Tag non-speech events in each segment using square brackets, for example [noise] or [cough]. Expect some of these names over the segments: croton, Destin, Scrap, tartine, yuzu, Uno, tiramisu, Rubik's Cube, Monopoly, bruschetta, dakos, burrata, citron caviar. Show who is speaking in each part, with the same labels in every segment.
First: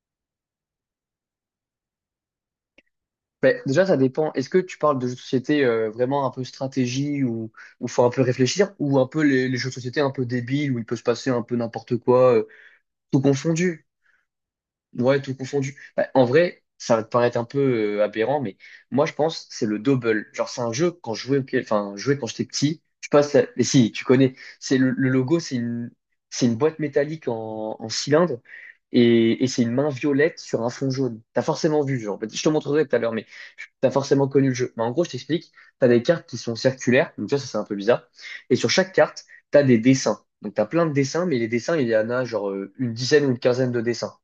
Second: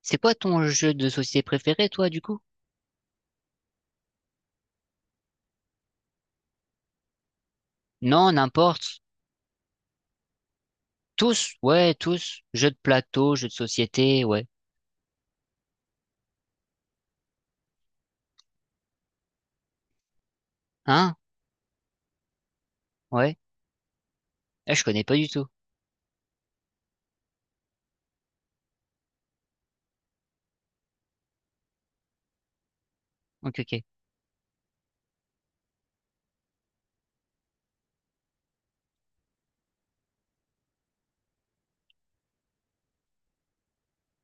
Speaker 1: C'est quoi ton jeu de société préféré, toi, du coup?
Speaker 2: Ben, déjà, ça dépend. Est-ce que tu parles de jeux de société vraiment un peu stratégie ou où faut un peu
Speaker 1: Non,
Speaker 2: réfléchir ou
Speaker 1: n'importe.
Speaker 2: un peu les jeux de société un peu débiles où il peut se passer un peu
Speaker 1: Tous, ouais,
Speaker 2: n'importe quoi,
Speaker 1: tous. Jeu de
Speaker 2: tout
Speaker 1: plateau, jeu de
Speaker 2: confondu?
Speaker 1: société, ouais.
Speaker 2: Ouais, tout confondu. Bah, en vrai, ça va te paraître un peu aberrant, mais moi, je pense c'est le double. Genre, c'est un jeu
Speaker 1: Hein?
Speaker 2: quand je jouais, enfin, je jouais quand j'étais petit. Je passe,
Speaker 1: Ouais.
Speaker 2: à... mais si, tu connais.
Speaker 1: Ah,
Speaker 2: C'est
Speaker 1: je
Speaker 2: le,
Speaker 1: connais
Speaker 2: le
Speaker 1: pas du
Speaker 2: logo,
Speaker 1: tout.
Speaker 2: c'est une boîte métallique en cylindre et c'est une main violette sur un fond jaune. T'as forcément vu, genre. Je te montrerai tout à l'heure, mais
Speaker 1: Ok, ok.
Speaker 2: t'as forcément connu le jeu. Mais en gros, je t'explique. T'as des cartes qui sont circulaires, donc ça, c'est un peu bizarre. Et sur chaque carte, t'as des dessins. Donc, t'as plein de dessins, mais les dessins, il y en a genre une dizaine ou une quinzaine de dessins.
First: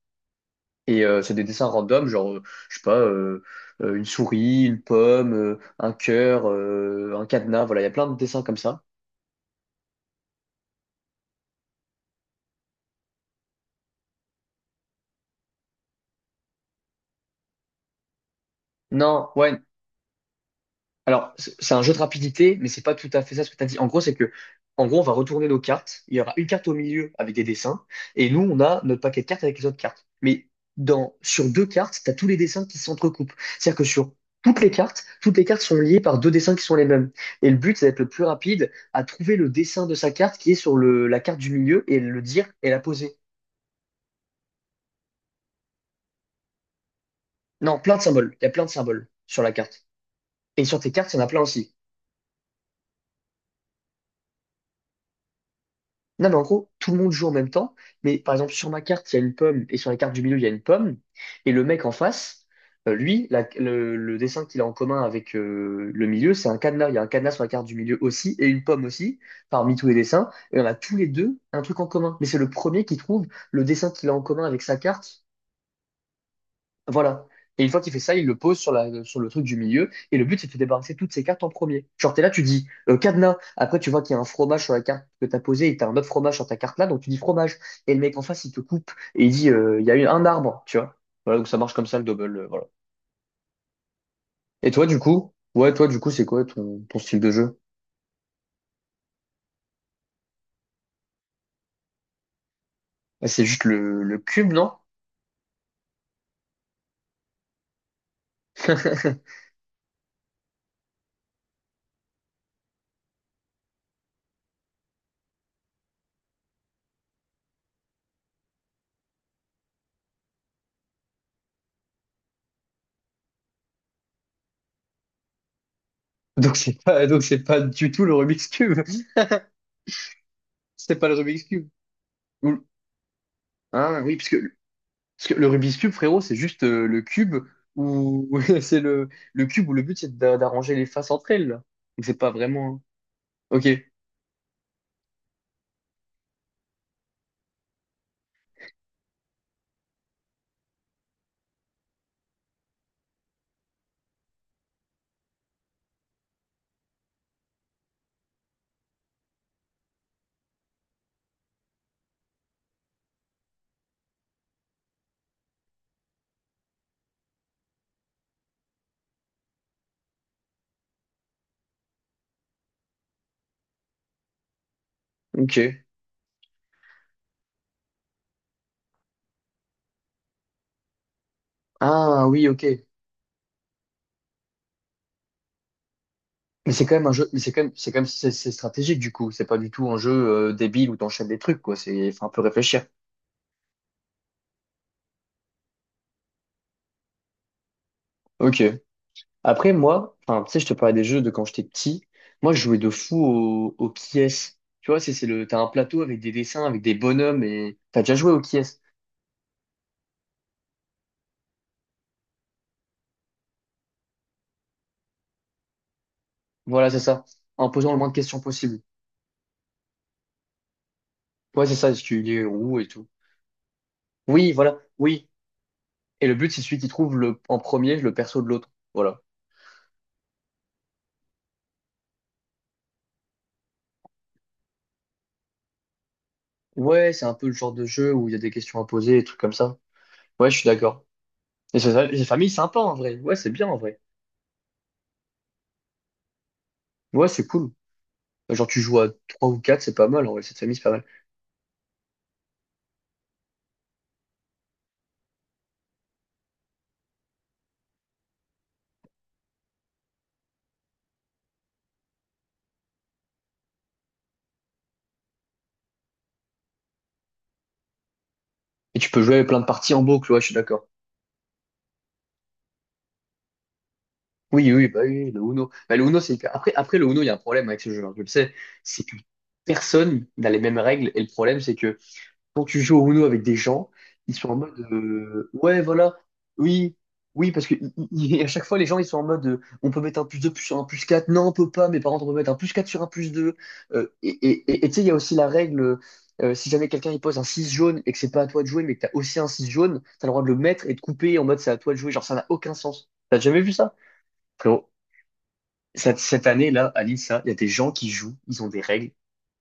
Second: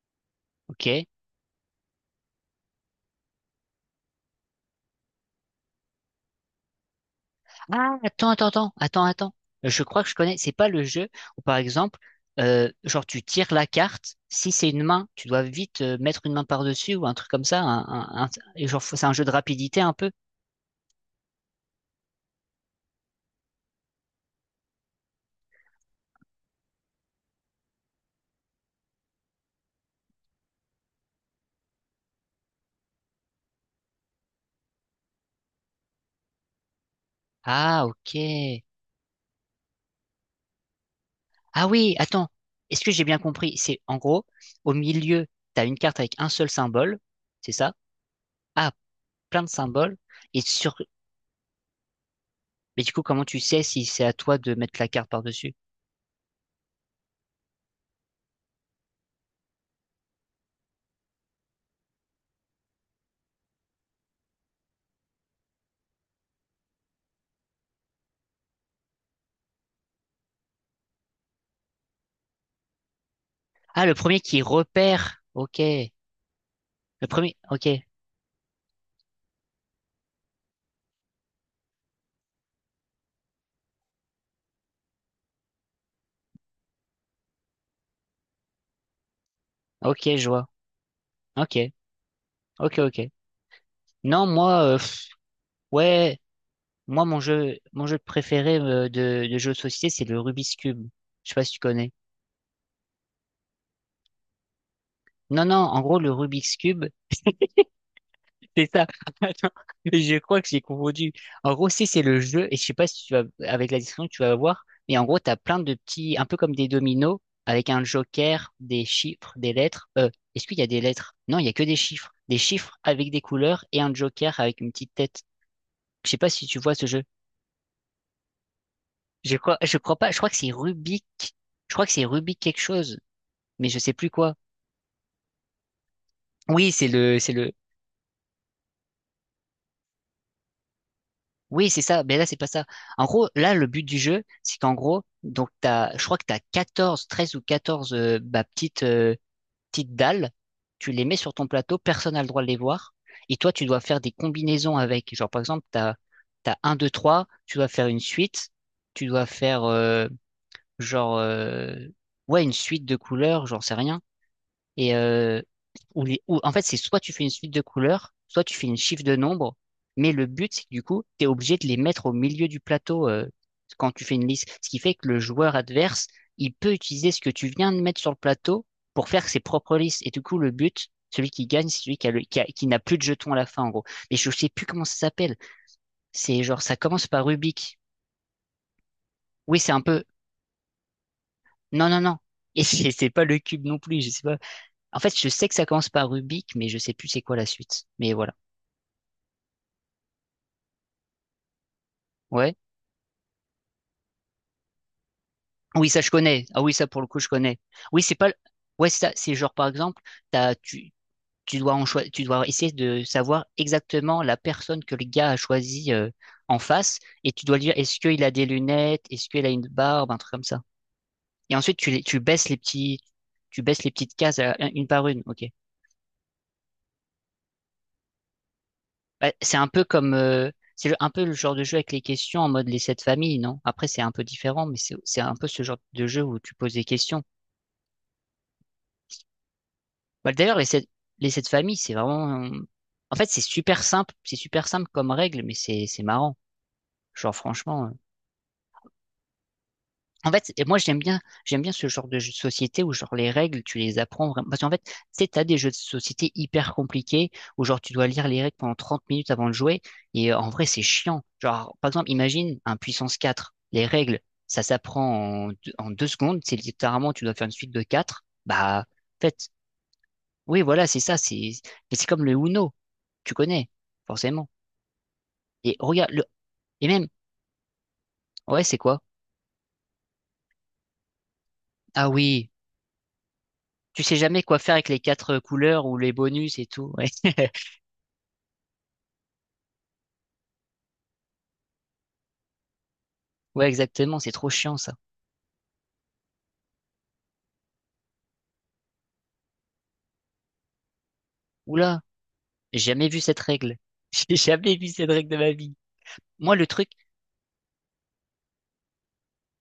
Speaker 1: Ok.
Speaker 2: Et c'est des dessins random, genre, je sais pas, une souris, une pomme, un cœur, un cadenas, voilà, il y a
Speaker 1: Ah,
Speaker 2: plein de
Speaker 1: attends,
Speaker 2: dessins
Speaker 1: attends,
Speaker 2: comme
Speaker 1: attends,
Speaker 2: ça.
Speaker 1: attends, attends. Je crois que je connais. C'est pas le jeu où, par exemple, genre tu tires la carte. Si c'est une main, tu dois vite mettre une main par-dessus ou un truc comme ça. Et genre, c'est un jeu de
Speaker 2: Non, ouais,
Speaker 1: rapidité un peu.
Speaker 2: alors, c'est un jeu de rapidité, mais c'est pas tout à fait ça ce que tu as dit. En gros, c'est que, en gros, on va retourner nos cartes. Il y aura une carte au milieu avec des dessins, et nous, on a notre paquet de cartes avec les autres cartes. Mais dans, sur deux cartes, tu as tous les dessins qui s'entrecoupent. C'est-à-dire que sur toutes les cartes sont liées par deux dessins qui sont les mêmes. Et le but,
Speaker 1: Ah,
Speaker 2: c'est d'être le plus
Speaker 1: ok.
Speaker 2: rapide à trouver le dessin de sa carte qui est sur le, la carte du
Speaker 1: Ah
Speaker 2: milieu
Speaker 1: oui,
Speaker 2: et le
Speaker 1: attends.
Speaker 2: dire et la
Speaker 1: Est-ce que j'ai
Speaker 2: poser.
Speaker 1: bien compris? C'est en gros, au milieu, t'as une carte avec un seul symbole. C'est ça?
Speaker 2: Non, plein de symboles. Il y a plein de
Speaker 1: Ah,
Speaker 2: symboles
Speaker 1: plein
Speaker 2: sur
Speaker 1: de
Speaker 2: la carte.
Speaker 1: symboles. Et
Speaker 2: Et
Speaker 1: sur.
Speaker 2: sur tes cartes, il y en a plein aussi.
Speaker 1: Mais du coup, comment tu sais si c'est à toi de mettre la carte par-dessus?
Speaker 2: Non, mais en gros, tout le monde joue en même temps. Mais par exemple, sur ma carte, il y a une pomme, et sur la carte du milieu, il y a une pomme. Et le mec en face, lui, le dessin qu'il a en commun avec le milieu, c'est un cadenas. Il y a un cadenas sur la carte du milieu aussi, et une pomme aussi, parmi tous les dessins. Et on a tous les deux un truc en commun. Mais c'est le premier qui trouve le
Speaker 1: Ah,
Speaker 2: dessin
Speaker 1: le
Speaker 2: qu'il a
Speaker 1: premier
Speaker 2: en
Speaker 1: qui
Speaker 2: commun avec sa
Speaker 1: repère.
Speaker 2: carte,
Speaker 1: Ok. Le
Speaker 2: voilà.
Speaker 1: premier.
Speaker 2: Et
Speaker 1: Ok.
Speaker 2: une fois qu'il fait ça, il le pose sur la, sur le truc du milieu. Et le but, c'est de se débarrasser de toutes ces cartes en premier. Genre, t'es là, tu dis cadenas. Après, tu vois qu'il y a un fromage sur la carte que t'as posée et t'as un autre fromage sur ta carte là. Donc, tu dis fromage. Et le mec en face, il te coupe et il dit il y a eu
Speaker 1: Ok,
Speaker 2: un
Speaker 1: je vois.
Speaker 2: arbre, tu vois. Voilà, donc
Speaker 1: Ok.
Speaker 2: ça marche comme ça le double. Voilà.
Speaker 1: Ok, ok. Non, moi,
Speaker 2: Et toi, du
Speaker 1: pff,
Speaker 2: coup, ouais, toi, du coup,
Speaker 1: ouais,
Speaker 2: c'est quoi ton, ton
Speaker 1: moi, mon
Speaker 2: style de
Speaker 1: jeu,
Speaker 2: jeu?
Speaker 1: mon jeu préféré de jeu de société, c'est le Rubik's Cube. Je sais pas si tu connais.
Speaker 2: Ah, c'est juste le cube, non?
Speaker 1: Non, non, en gros, le Rubik's Cube, c'est ça. [laughs] Attends,
Speaker 2: [laughs]
Speaker 1: je crois que j'ai confondu. En gros, c'est le jeu, et je sais pas si tu vas, avec la description, tu vas voir, mais en gros, t'as plein de petits, un peu comme des dominos, avec un joker, des chiffres, des lettres. Est-ce qu'il y a des lettres? Non, il y a que des chiffres. Des chiffres avec des couleurs et un joker avec une petite tête. Je sais pas si tu vois ce jeu.
Speaker 2: Donc c'est pas du tout le Rubik's Cube.
Speaker 1: Je crois pas, je crois que c'est
Speaker 2: [laughs] C'est
Speaker 1: Rubik.
Speaker 2: pas le Rubik's Cube.
Speaker 1: Je crois que c'est Rubik quelque
Speaker 2: Ou-
Speaker 1: chose, mais je sais
Speaker 2: ah
Speaker 1: plus
Speaker 2: oui, parce
Speaker 1: quoi.
Speaker 2: que parce que le Rubik's Cube, frérot, c'est juste
Speaker 1: Oui,
Speaker 2: le cube où [laughs] c'est le cube où le but c'est d'arranger les faces entre elles, là.
Speaker 1: oui, c'est ça,
Speaker 2: Donc
Speaker 1: mais
Speaker 2: c'est
Speaker 1: là,
Speaker 2: pas
Speaker 1: c'est pas ça.
Speaker 2: vraiment. Hein.
Speaker 1: En gros, là, le
Speaker 2: Ok,
Speaker 1: but du jeu, c'est qu'en gros, donc t'as, je crois que tu as 14, 13 ou 14 bah, petites dalles, tu les mets sur ton plateau, personne n'a le droit de les voir, et toi, tu dois faire des combinaisons avec. Genre, par exemple, t'as un 2 3 tu dois faire une suite, tu dois faire, genre, ouais, une suite de couleurs, j'en sais rien. Et en fait, c'est soit tu fais une suite de couleurs, soit tu fais une chiffre de nombres, mais le but, c'est que du coup, tu es obligé de les mettre au milieu du plateau quand tu fais une liste. Ce qui fait que le joueur
Speaker 2: ok.
Speaker 1: adverse, il peut utiliser ce que tu viens de mettre sur le plateau pour faire ses propres listes. Et du coup, le but, celui qui gagne, c'est celui qui a le-
Speaker 2: Ah
Speaker 1: qui a-
Speaker 2: oui, ok.
Speaker 1: qui n'a plus de jetons à la fin, en gros. Mais je sais plus comment ça s'appelle. C'est genre,
Speaker 2: Mais
Speaker 1: ça
Speaker 2: c'est quand
Speaker 1: commence
Speaker 2: même un
Speaker 1: par
Speaker 2: jeu, mais c'est quand même,
Speaker 1: Rubik.
Speaker 2: c'est quand même c'est stratégique du coup. C'est
Speaker 1: Oui,
Speaker 2: pas du
Speaker 1: c'est un
Speaker 2: tout un
Speaker 1: peu.
Speaker 2: jeu débile où t'enchaînes des trucs, quoi.
Speaker 1: Non, non,
Speaker 2: C'est,
Speaker 1: non.
Speaker 2: faut un peu
Speaker 1: Et [laughs]
Speaker 2: réfléchir.
Speaker 1: c'est pas le cube non plus, je sais pas. En fait, je sais que ça commence par Rubik, mais je sais plus c'est quoi la suite. Mais voilà.
Speaker 2: Ok. Après, moi, enfin, tu sais, je te parlais des jeux de quand j'étais petit. Moi,
Speaker 1: Ouais.
Speaker 2: je jouais de fou au Kies. Tu vois, c'est le, t'as un
Speaker 1: Oui, ça
Speaker 2: plateau
Speaker 1: je
Speaker 2: avec des
Speaker 1: connais. Ah
Speaker 2: dessins,
Speaker 1: oui,
Speaker 2: avec
Speaker 1: ça
Speaker 2: des
Speaker 1: pour le coup je
Speaker 2: bonhommes
Speaker 1: connais.
Speaker 2: et t'as
Speaker 1: Oui, c'est
Speaker 2: déjà
Speaker 1: pas.
Speaker 2: joué au Kies.
Speaker 1: Ouais, c'est ça. C'est genre par exemple, t'as, tu, tu dois essayer de savoir exactement la personne que le gars a choisie en
Speaker 2: Voilà, c'est
Speaker 1: face,
Speaker 2: ça.
Speaker 1: et tu dois lui
Speaker 2: En
Speaker 1: dire
Speaker 2: posant le
Speaker 1: est-ce
Speaker 2: moins de
Speaker 1: qu'il a
Speaker 2: questions
Speaker 1: des
Speaker 2: possible.
Speaker 1: lunettes, est-ce qu'il a une barbe, un truc comme ça. Et
Speaker 2: Ouais, c'est
Speaker 1: ensuite
Speaker 2: ça, ce
Speaker 1: tu
Speaker 2: qu'il est
Speaker 1: baisses les
Speaker 2: roux et
Speaker 1: petits,
Speaker 2: tout.
Speaker 1: tu baisses les petites cases
Speaker 2: Oui, voilà,
Speaker 1: une par une.
Speaker 2: oui.
Speaker 1: Ok.
Speaker 2: Et le but, c'est celui qui trouve le, en premier le perso de l'autre. Voilà.
Speaker 1: Bah, c'est un peu comme, un peu le genre de jeu avec les questions en mode les Sept Familles, non? Après, c'est un peu différent, mais c'est un peu ce genre de jeu où tu poses des
Speaker 2: Ouais,
Speaker 1: questions.
Speaker 2: c'est un peu le genre de jeu où il y a des questions à poser, des trucs comme ça.
Speaker 1: Bah,
Speaker 2: Ouais, je
Speaker 1: d'ailleurs,
Speaker 2: suis d'accord.
Speaker 1: les Sept Familles,
Speaker 2: Et c'est
Speaker 1: c'est
Speaker 2: ça, les
Speaker 1: vraiment,
Speaker 2: familles, c'est sympa en
Speaker 1: en
Speaker 2: vrai.
Speaker 1: fait,
Speaker 2: Ouais,
Speaker 1: c'est
Speaker 2: c'est bien en
Speaker 1: super
Speaker 2: vrai.
Speaker 1: simple, c'est super simple comme règle, mais c'est marrant.
Speaker 2: Ouais,
Speaker 1: Genre,
Speaker 2: c'est cool.
Speaker 1: franchement.
Speaker 2: Genre, tu joues à 3 ou 4 c'est pas mal
Speaker 1: En
Speaker 2: en vrai,
Speaker 1: fait,
Speaker 2: cette
Speaker 1: et
Speaker 2: famille,
Speaker 1: moi
Speaker 2: c'est pas
Speaker 1: j'aime
Speaker 2: mal.
Speaker 1: bien, j'aime bien ce genre de jeu de société où genre les règles, tu les apprends vraiment. Parce qu'en fait, tu sais, t'as des jeux de société hyper compliqués où genre tu dois lire les règles pendant 30 minutes avant de jouer. Et en vrai, c'est chiant. Genre, par exemple, imagine un Puissance 4. Les règles, ça s'apprend en deux secondes. C'est littéralement, tu dois faire une suite de 4. Bah,
Speaker 2: Et tu
Speaker 1: en
Speaker 2: peux jouer
Speaker 1: fait,
Speaker 2: plein de parties en boucle, ouais, je suis
Speaker 1: oui,
Speaker 2: d'accord.
Speaker 1: voilà, c'est ça. Mais c'est comme le Uno. Tu connais, forcément.
Speaker 2: Oui, oui, bah oui, le Uno.
Speaker 1: Et
Speaker 2: Bah, le
Speaker 1: regarde,
Speaker 2: Uno, c'est hyper- après,
Speaker 1: et
Speaker 2: après,
Speaker 1: même,
Speaker 2: le Uno, il y a un problème avec ce jeu, hein, je le sais.
Speaker 1: ouais, c'est quoi?
Speaker 2: C'est que personne n'a les mêmes règles et le problème, c'est que
Speaker 1: Ah oui.
Speaker 2: quand tu joues au Uno avec des gens,
Speaker 1: Tu sais
Speaker 2: ils
Speaker 1: jamais
Speaker 2: sont en
Speaker 1: quoi faire
Speaker 2: mode
Speaker 1: avec les quatre
Speaker 2: ouais,
Speaker 1: couleurs ou les
Speaker 2: voilà,
Speaker 1: bonus et tout.
Speaker 2: oui,
Speaker 1: Ouais,
Speaker 2: oui,
Speaker 1: [laughs]
Speaker 2: parce que à chaque fois, les gens ils sont en mode on peut mettre un plus 2 sur un plus 4 non, on peut pas, mes parents contre, on peut mettre un plus 4 sur un plus deux.
Speaker 1: ouais,
Speaker 2: Euh,
Speaker 1: exactement,
Speaker 2: et
Speaker 1: c'est trop
Speaker 2: et-
Speaker 1: chiant
Speaker 2: et- et
Speaker 1: ça.
Speaker 2: tu sais, il y a aussi la règle si jamais quelqu'un il pose un 6 jaune et que c'est pas à toi de jouer, mais que t'as aussi un 6 jaune, t'as le droit de le mettre et de couper en mode c'est à toi de
Speaker 1: Oula,
Speaker 2: jouer, genre ça n'a aucun
Speaker 1: j'ai jamais
Speaker 2: sens.
Speaker 1: vu cette
Speaker 2: T'as jamais vu
Speaker 1: règle.
Speaker 2: ça?
Speaker 1: [laughs] J'ai jamais
Speaker 2: Frérot,
Speaker 1: vu cette règle de ma vie.
Speaker 2: cette
Speaker 1: Moi, le truc,
Speaker 2: année-là, à l'INSA, il y a des gens qui jouent, ils ont des règles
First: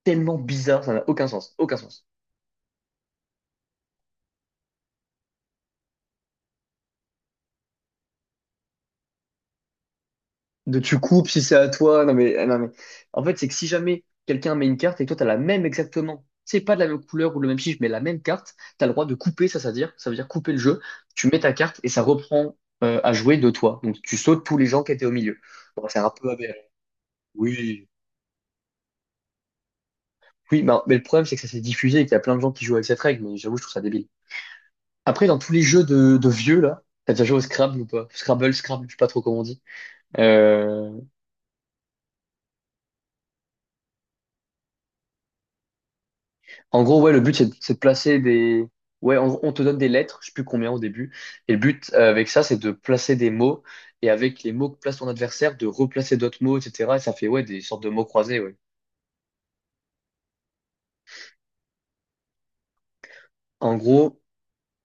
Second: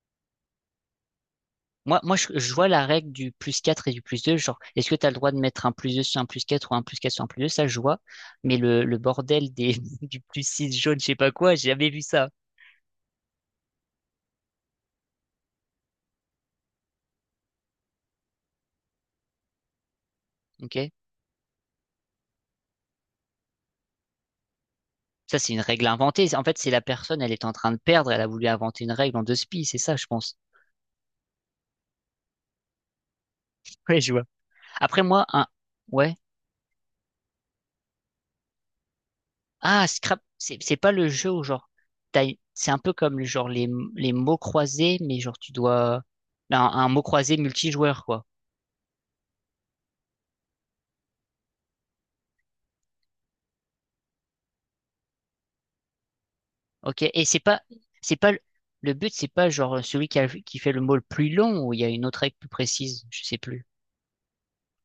Speaker 2: tellement bizarres, ça n'a aucun sens, aucun
Speaker 1: moi,
Speaker 2: sens.
Speaker 1: moi, je vois la règle du plus 4 et du plus 2. Genre, est-ce que tu as le droit de mettre un plus 2 sur un plus 4 ou un plus 4 sur un plus 2 ça, je vois. Mais le bordel des, [laughs] du plus 6
Speaker 2: De
Speaker 1: jaune,
Speaker 2: tu
Speaker 1: je sais
Speaker 2: coupes
Speaker 1: pas
Speaker 2: si
Speaker 1: quoi,
Speaker 2: c'est
Speaker 1: j'ai
Speaker 2: à
Speaker 1: jamais vu
Speaker 2: toi. Non
Speaker 1: ça.
Speaker 2: mais, non mais, en fait, c'est que si jamais quelqu'un met une carte et que toi, t'as la même exactement, c'est pas de la même couleur ou le même chiffre, mais la même carte, t'as le droit de couper, ça, ça veut dire couper le jeu.
Speaker 1: Ok?
Speaker 2: Tu mets ta carte et ça reprend à jouer de toi. Donc, tu sautes tous les gens qui étaient au milieu.
Speaker 1: Ça, c'est une règle
Speaker 2: Bon, c'est un
Speaker 1: inventée.
Speaker 2: peu
Speaker 1: En
Speaker 2: aberrant.
Speaker 1: fait, c'est la personne, elle est en train de
Speaker 2: Oui.
Speaker 1: perdre, elle a voulu inventer une règle en deux spies, c'est ça, je pense.
Speaker 2: Oui, bah, mais le problème, c'est que ça s'est diffusé et qu'il y a plein de gens qui jouent avec cette règle, mais j'avoue, je trouve
Speaker 1: [laughs]
Speaker 2: ça
Speaker 1: Ouais,
Speaker 2: débile.
Speaker 1: je vois. Après, moi,
Speaker 2: Après, dans
Speaker 1: un,
Speaker 2: tous les jeux
Speaker 1: ouais.
Speaker 2: de vieux, là, t'as déjà joué au Scrabble ou pas? Scrabble, Scrabble, je sais pas trop comment on dit.
Speaker 1: Ah, Scrap, c'est
Speaker 2: Euh,
Speaker 1: pas le jeu où genre c'est un peu comme genre les mots croisés, mais genre tu dois
Speaker 2: En
Speaker 1: un mot
Speaker 2: gros, ouais, le but,
Speaker 1: croisé
Speaker 2: c'est de
Speaker 1: multijoueur
Speaker 2: placer
Speaker 1: quoi.
Speaker 2: des... Ouais, on te donne des lettres, je sais plus combien au début. Et le but avec ça, c'est de placer des mots. Et avec les mots que place ton adversaire, de replacer d'autres mots, etc. Et
Speaker 1: Ok.
Speaker 2: ça
Speaker 1: Et
Speaker 2: fait,
Speaker 1: c'est
Speaker 2: ouais, des
Speaker 1: pas
Speaker 2: sortes de mots
Speaker 1: c'est pas
Speaker 2: croisés, ouais.
Speaker 1: le but, c'est pas genre celui qui fait le mot le plus long ou il y a une autre règle plus précise, je sais plus.
Speaker 2: En gros,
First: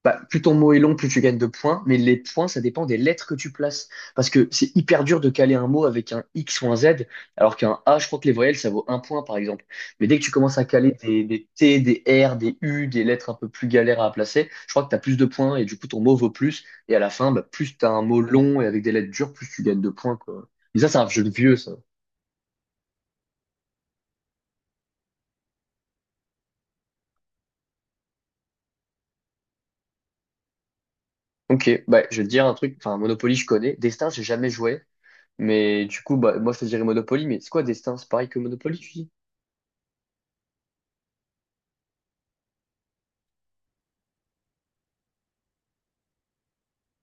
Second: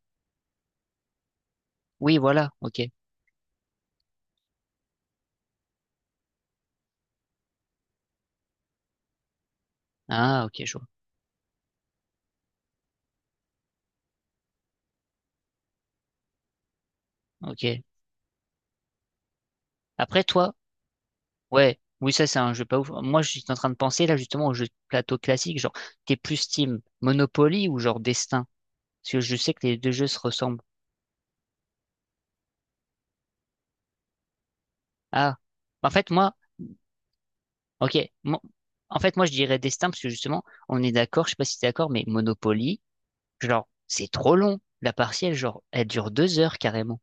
Speaker 2: bah, plus ton mot est long, plus tu gagnes de points, mais
Speaker 1: Oui,
Speaker 2: les points,
Speaker 1: voilà.
Speaker 2: ça
Speaker 1: Ok.
Speaker 2: dépend des lettres que tu places. Parce que c'est hyper dur de caler un mot avec un X ou un Z, alors qu'un A, je crois que les voyelles, ça vaut un point, par exemple. Mais dès que tu
Speaker 1: Ah,
Speaker 2: commences
Speaker 1: ok,
Speaker 2: à
Speaker 1: je vois.
Speaker 2: caler des T, des R, des U, des lettres un peu plus galères à placer, je crois que tu as plus de points et du coup, ton mot vaut plus. Et à la fin, bah,
Speaker 1: Ok.
Speaker 2: plus tu as un mot long et avec des lettres dures, plus tu gagnes de points,
Speaker 1: Après
Speaker 2: quoi.
Speaker 1: toi,
Speaker 2: Mais ça, c'est un jeu de vieux, ça.
Speaker 1: ouais. Oui, ça c'est un jeu pas ouf. Moi, je suis en train de penser là justement au jeu de plateau classique, genre t'es plus team Monopoly ou genre Destin, parce que je sais que les deux jeux se ressemblent.
Speaker 2: Ok, bah, je vais te dire un truc. Enfin, Monopoly, je connais. Destin, j'ai jamais joué.
Speaker 1: Ah.
Speaker 2: Mais
Speaker 1: En
Speaker 2: du
Speaker 1: fait,
Speaker 2: coup,
Speaker 1: moi.
Speaker 2: bah, moi, je te dirais Monopoly, mais c'est quoi
Speaker 1: Ok.
Speaker 2: Destin? C'est pareil que
Speaker 1: Mo-
Speaker 2: Monopoly, tu
Speaker 1: En
Speaker 2: dis?
Speaker 1: fait, moi, je dirais destin parce que justement, on est d'accord, je sais pas si t'es d'accord, mais Monopoly, genre, c'est trop long. La partielle, genre, elle dure 2 heures carrément.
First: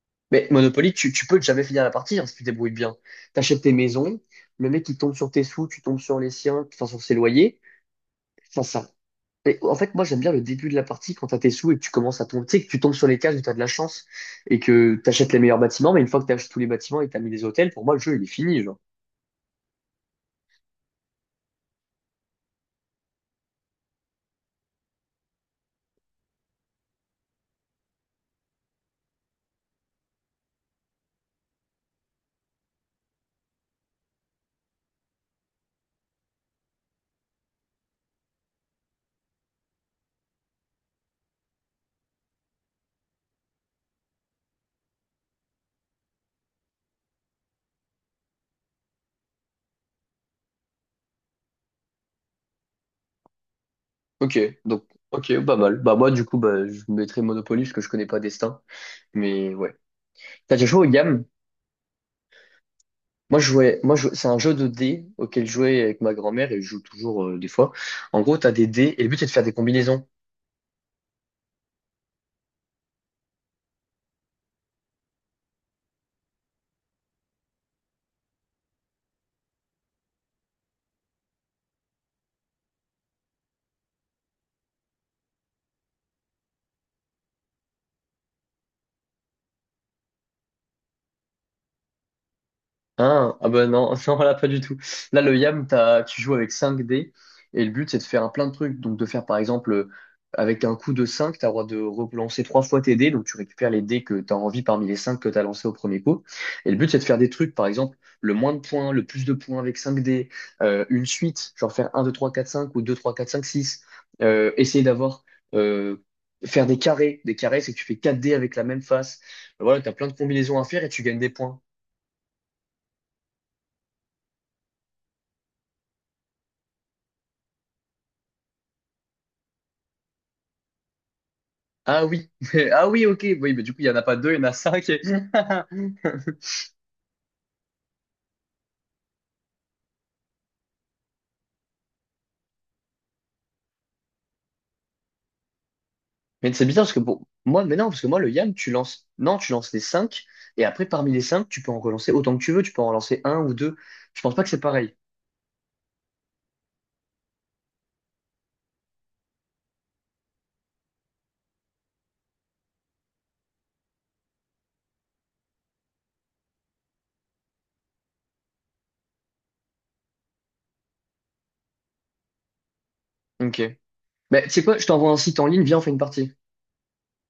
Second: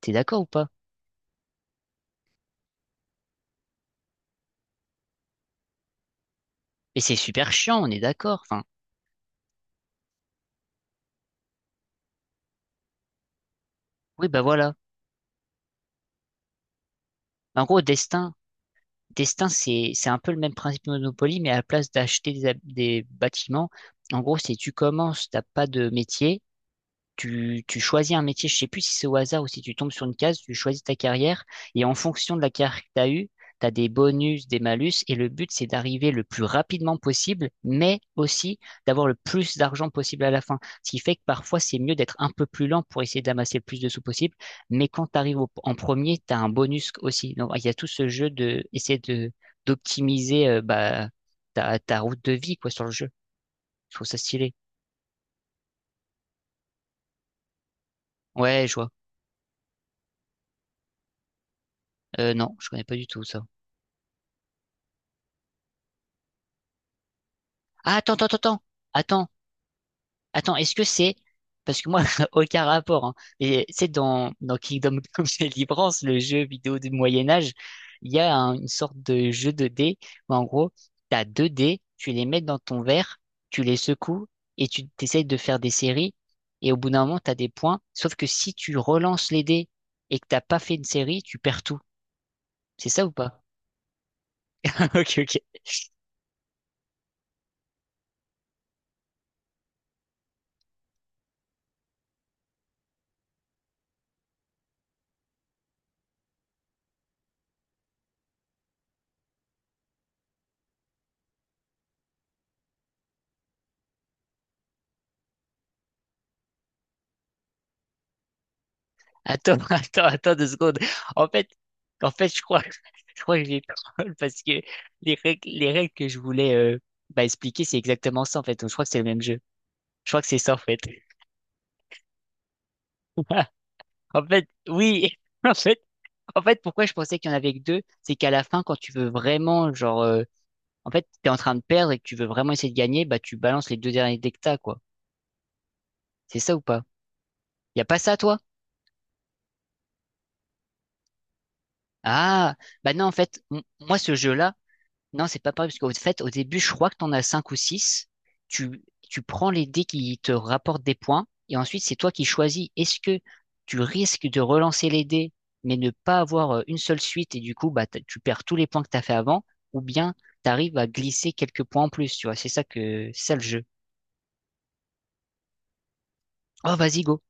Speaker 1: T'es d'accord ou
Speaker 2: Mais
Speaker 1: pas?
Speaker 2: Monopoly, tu peux jamais finir la partie hein, si tu te débrouilles bien. T'achètes tes maisons, le mec il tombe sur tes sous, tu tombes sur les siens, enfin
Speaker 1: Et
Speaker 2: sur ses
Speaker 1: c'est super
Speaker 2: loyers.
Speaker 1: chiant, on est d'accord. Enfin,
Speaker 2: Enfin, ça. Et en fait, moi j'aime bien le début de la partie quand t'as tes sous et que tu commences à tomber. Tu sais que tu tombes sur les cases où t'as de la chance
Speaker 1: oui, bah
Speaker 2: et
Speaker 1: voilà.
Speaker 2: que t'achètes les meilleurs bâtiments, mais une fois que t'achètes tous les bâtiments et que t'as mis des
Speaker 1: En
Speaker 2: hôtels,
Speaker 1: gros,
Speaker 2: pour moi le jeu il est
Speaker 1: destin,
Speaker 2: fini, genre.
Speaker 1: destin, c'est, un peu le même principe que Monopoly, mais à la place d'acheter des bâtiments, en gros, c'est tu commences, t'as pas de métier, tu choisis un métier, je sais plus si c'est au hasard ou si tu tombes sur une case, tu choisis ta carrière et en fonction de la carrière que tu as eue, tu as des bonus, des malus et le but c'est d'arriver le plus rapidement possible, mais aussi d'avoir le plus d'argent possible à la fin. Ce qui fait que parfois c'est mieux d'être un peu plus lent pour essayer d'amasser le plus de sous possible, mais quand tu arrives en premier, tu as un bonus aussi. Donc il y a tout ce jeu de essayer de d'optimiser bah, ta route de vie quoi sur le jeu. Je trouve ça
Speaker 2: Ok,
Speaker 1: stylé.
Speaker 2: donc ok, pas mal. Bah moi du coup bah je mettrais Monopoly parce que je connais pas Destin.
Speaker 1: Ouais, je vois.
Speaker 2: Mais ouais. T'as déjà joué aux games?
Speaker 1: Non, je connais pas du tout
Speaker 2: Moi,
Speaker 1: ça.
Speaker 2: je jouais, c'est un jeu de dés auquel je jouais avec ma grand-mère et je joue toujours des fois.
Speaker 1: Ah, attends,
Speaker 2: En
Speaker 1: attends,
Speaker 2: gros, tu as
Speaker 1: attends,
Speaker 2: des dés et le but, c'est
Speaker 1: attends,
Speaker 2: de faire des combinaisons.
Speaker 1: attends, est-ce que c'est. Parce que moi, [laughs] aucun rapport. Hein. Et c'est dans Kingdom Come [laughs] Deliverance, le jeu vidéo du Moyen Âge, il y a une sorte de jeu de dés où en gros, t'as deux dés, tu les mets dans ton verre, tu les secoues et tu t'essayes de faire des séries. Et au bout d'un moment, t'as des points. Sauf que si tu relances les dés et que t'as pas fait une série, tu perds tout. C'est ça ou
Speaker 2: Hein,
Speaker 1: pas?
Speaker 2: ah ben non, [laughs] non, là pas du tout.
Speaker 1: [laughs] Ok,
Speaker 2: Là, le
Speaker 1: ok.
Speaker 2: YAM, t'as, tu joues avec 5 dés et le but c'est de faire un plein de trucs. Donc de faire par exemple, avec un coup de 5 t'as le droit de relancer trois fois tes dés. Donc tu récupères les dés que t'as envie parmi les 5 que t'as lancés au premier coup. Et le but c'est de faire des trucs, par exemple, le moins de points, le plus de points avec 5 dés, une suite, genre faire un 2 3 4 5 ou 2 3 4 5 six. Essayer d'avoir, euh, faire des carrés. Des carrés, c'est que tu fais 4 dés avec la même face.
Speaker 1: Attends, [laughs]
Speaker 2: Voilà, t'as
Speaker 1: attends,
Speaker 2: plein de
Speaker 1: attends deux
Speaker 2: combinaisons à
Speaker 1: secondes.
Speaker 2: faire et tu gagnes
Speaker 1: En
Speaker 2: des
Speaker 1: fait,
Speaker 2: points.
Speaker 1: en fait, je crois, [laughs] je crois que j'ai troll [laughs] parce que les règles que je voulais bah, expliquer, c'est exactement ça en fait. Donc, je crois que c'est le même jeu. Je crois que c'est ça en fait.
Speaker 2: Ah oui, [laughs] ah oui, ok,
Speaker 1: [laughs]
Speaker 2: oui, mais du coup, il n'y en a pas
Speaker 1: En
Speaker 2: deux, il y en
Speaker 1: fait,
Speaker 2: a cinq. Et-
Speaker 1: oui. [laughs] En fait,
Speaker 2: [laughs]
Speaker 1: en fait, pourquoi je pensais qu'il y en avait que deux, c'est qu'à la fin, quand tu veux vraiment, genre, en fait, t'es en train de perdre et que tu veux vraiment essayer de gagner, bah, tu balances les deux derniers dès que t'as, quoi. C'est
Speaker 2: mais
Speaker 1: ça ou
Speaker 2: c'est
Speaker 1: pas?
Speaker 2: bizarre parce que pour moi, mais
Speaker 1: Y a
Speaker 2: non,
Speaker 1: pas
Speaker 2: parce que
Speaker 1: ça,
Speaker 2: moi, le
Speaker 1: toi?
Speaker 2: yam, tu lances, non, tu lances les cinq, et après, parmi les cinq, tu peux en relancer autant que tu
Speaker 1: Ah,
Speaker 2: veux, tu peux en
Speaker 1: bah non, en
Speaker 2: relancer un
Speaker 1: fait,
Speaker 2: ou deux.
Speaker 1: moi, ce
Speaker 2: Je pense pas que
Speaker 1: jeu-là.
Speaker 2: c'est pareil.
Speaker 1: Non, c'est pas pareil, parce qu'au fait, au début, je crois que t'en as 5 ou 6. Tu, Tu prends les dés qui te rapportent des points, et ensuite, c'est toi qui choisis. Est-ce que tu risques de relancer les dés, mais ne pas avoir une seule suite, et du coup, bah, tu perds tous les points que t'as fait avant, ou bien t'arrives à glisser quelques points en plus, tu vois. C'est ça le
Speaker 2: Ok.
Speaker 1: jeu.
Speaker 2: Mais tu sais quoi, je t'envoie un site en ligne, viens, on fait une partie.
Speaker 1: Oh, vas-y, go.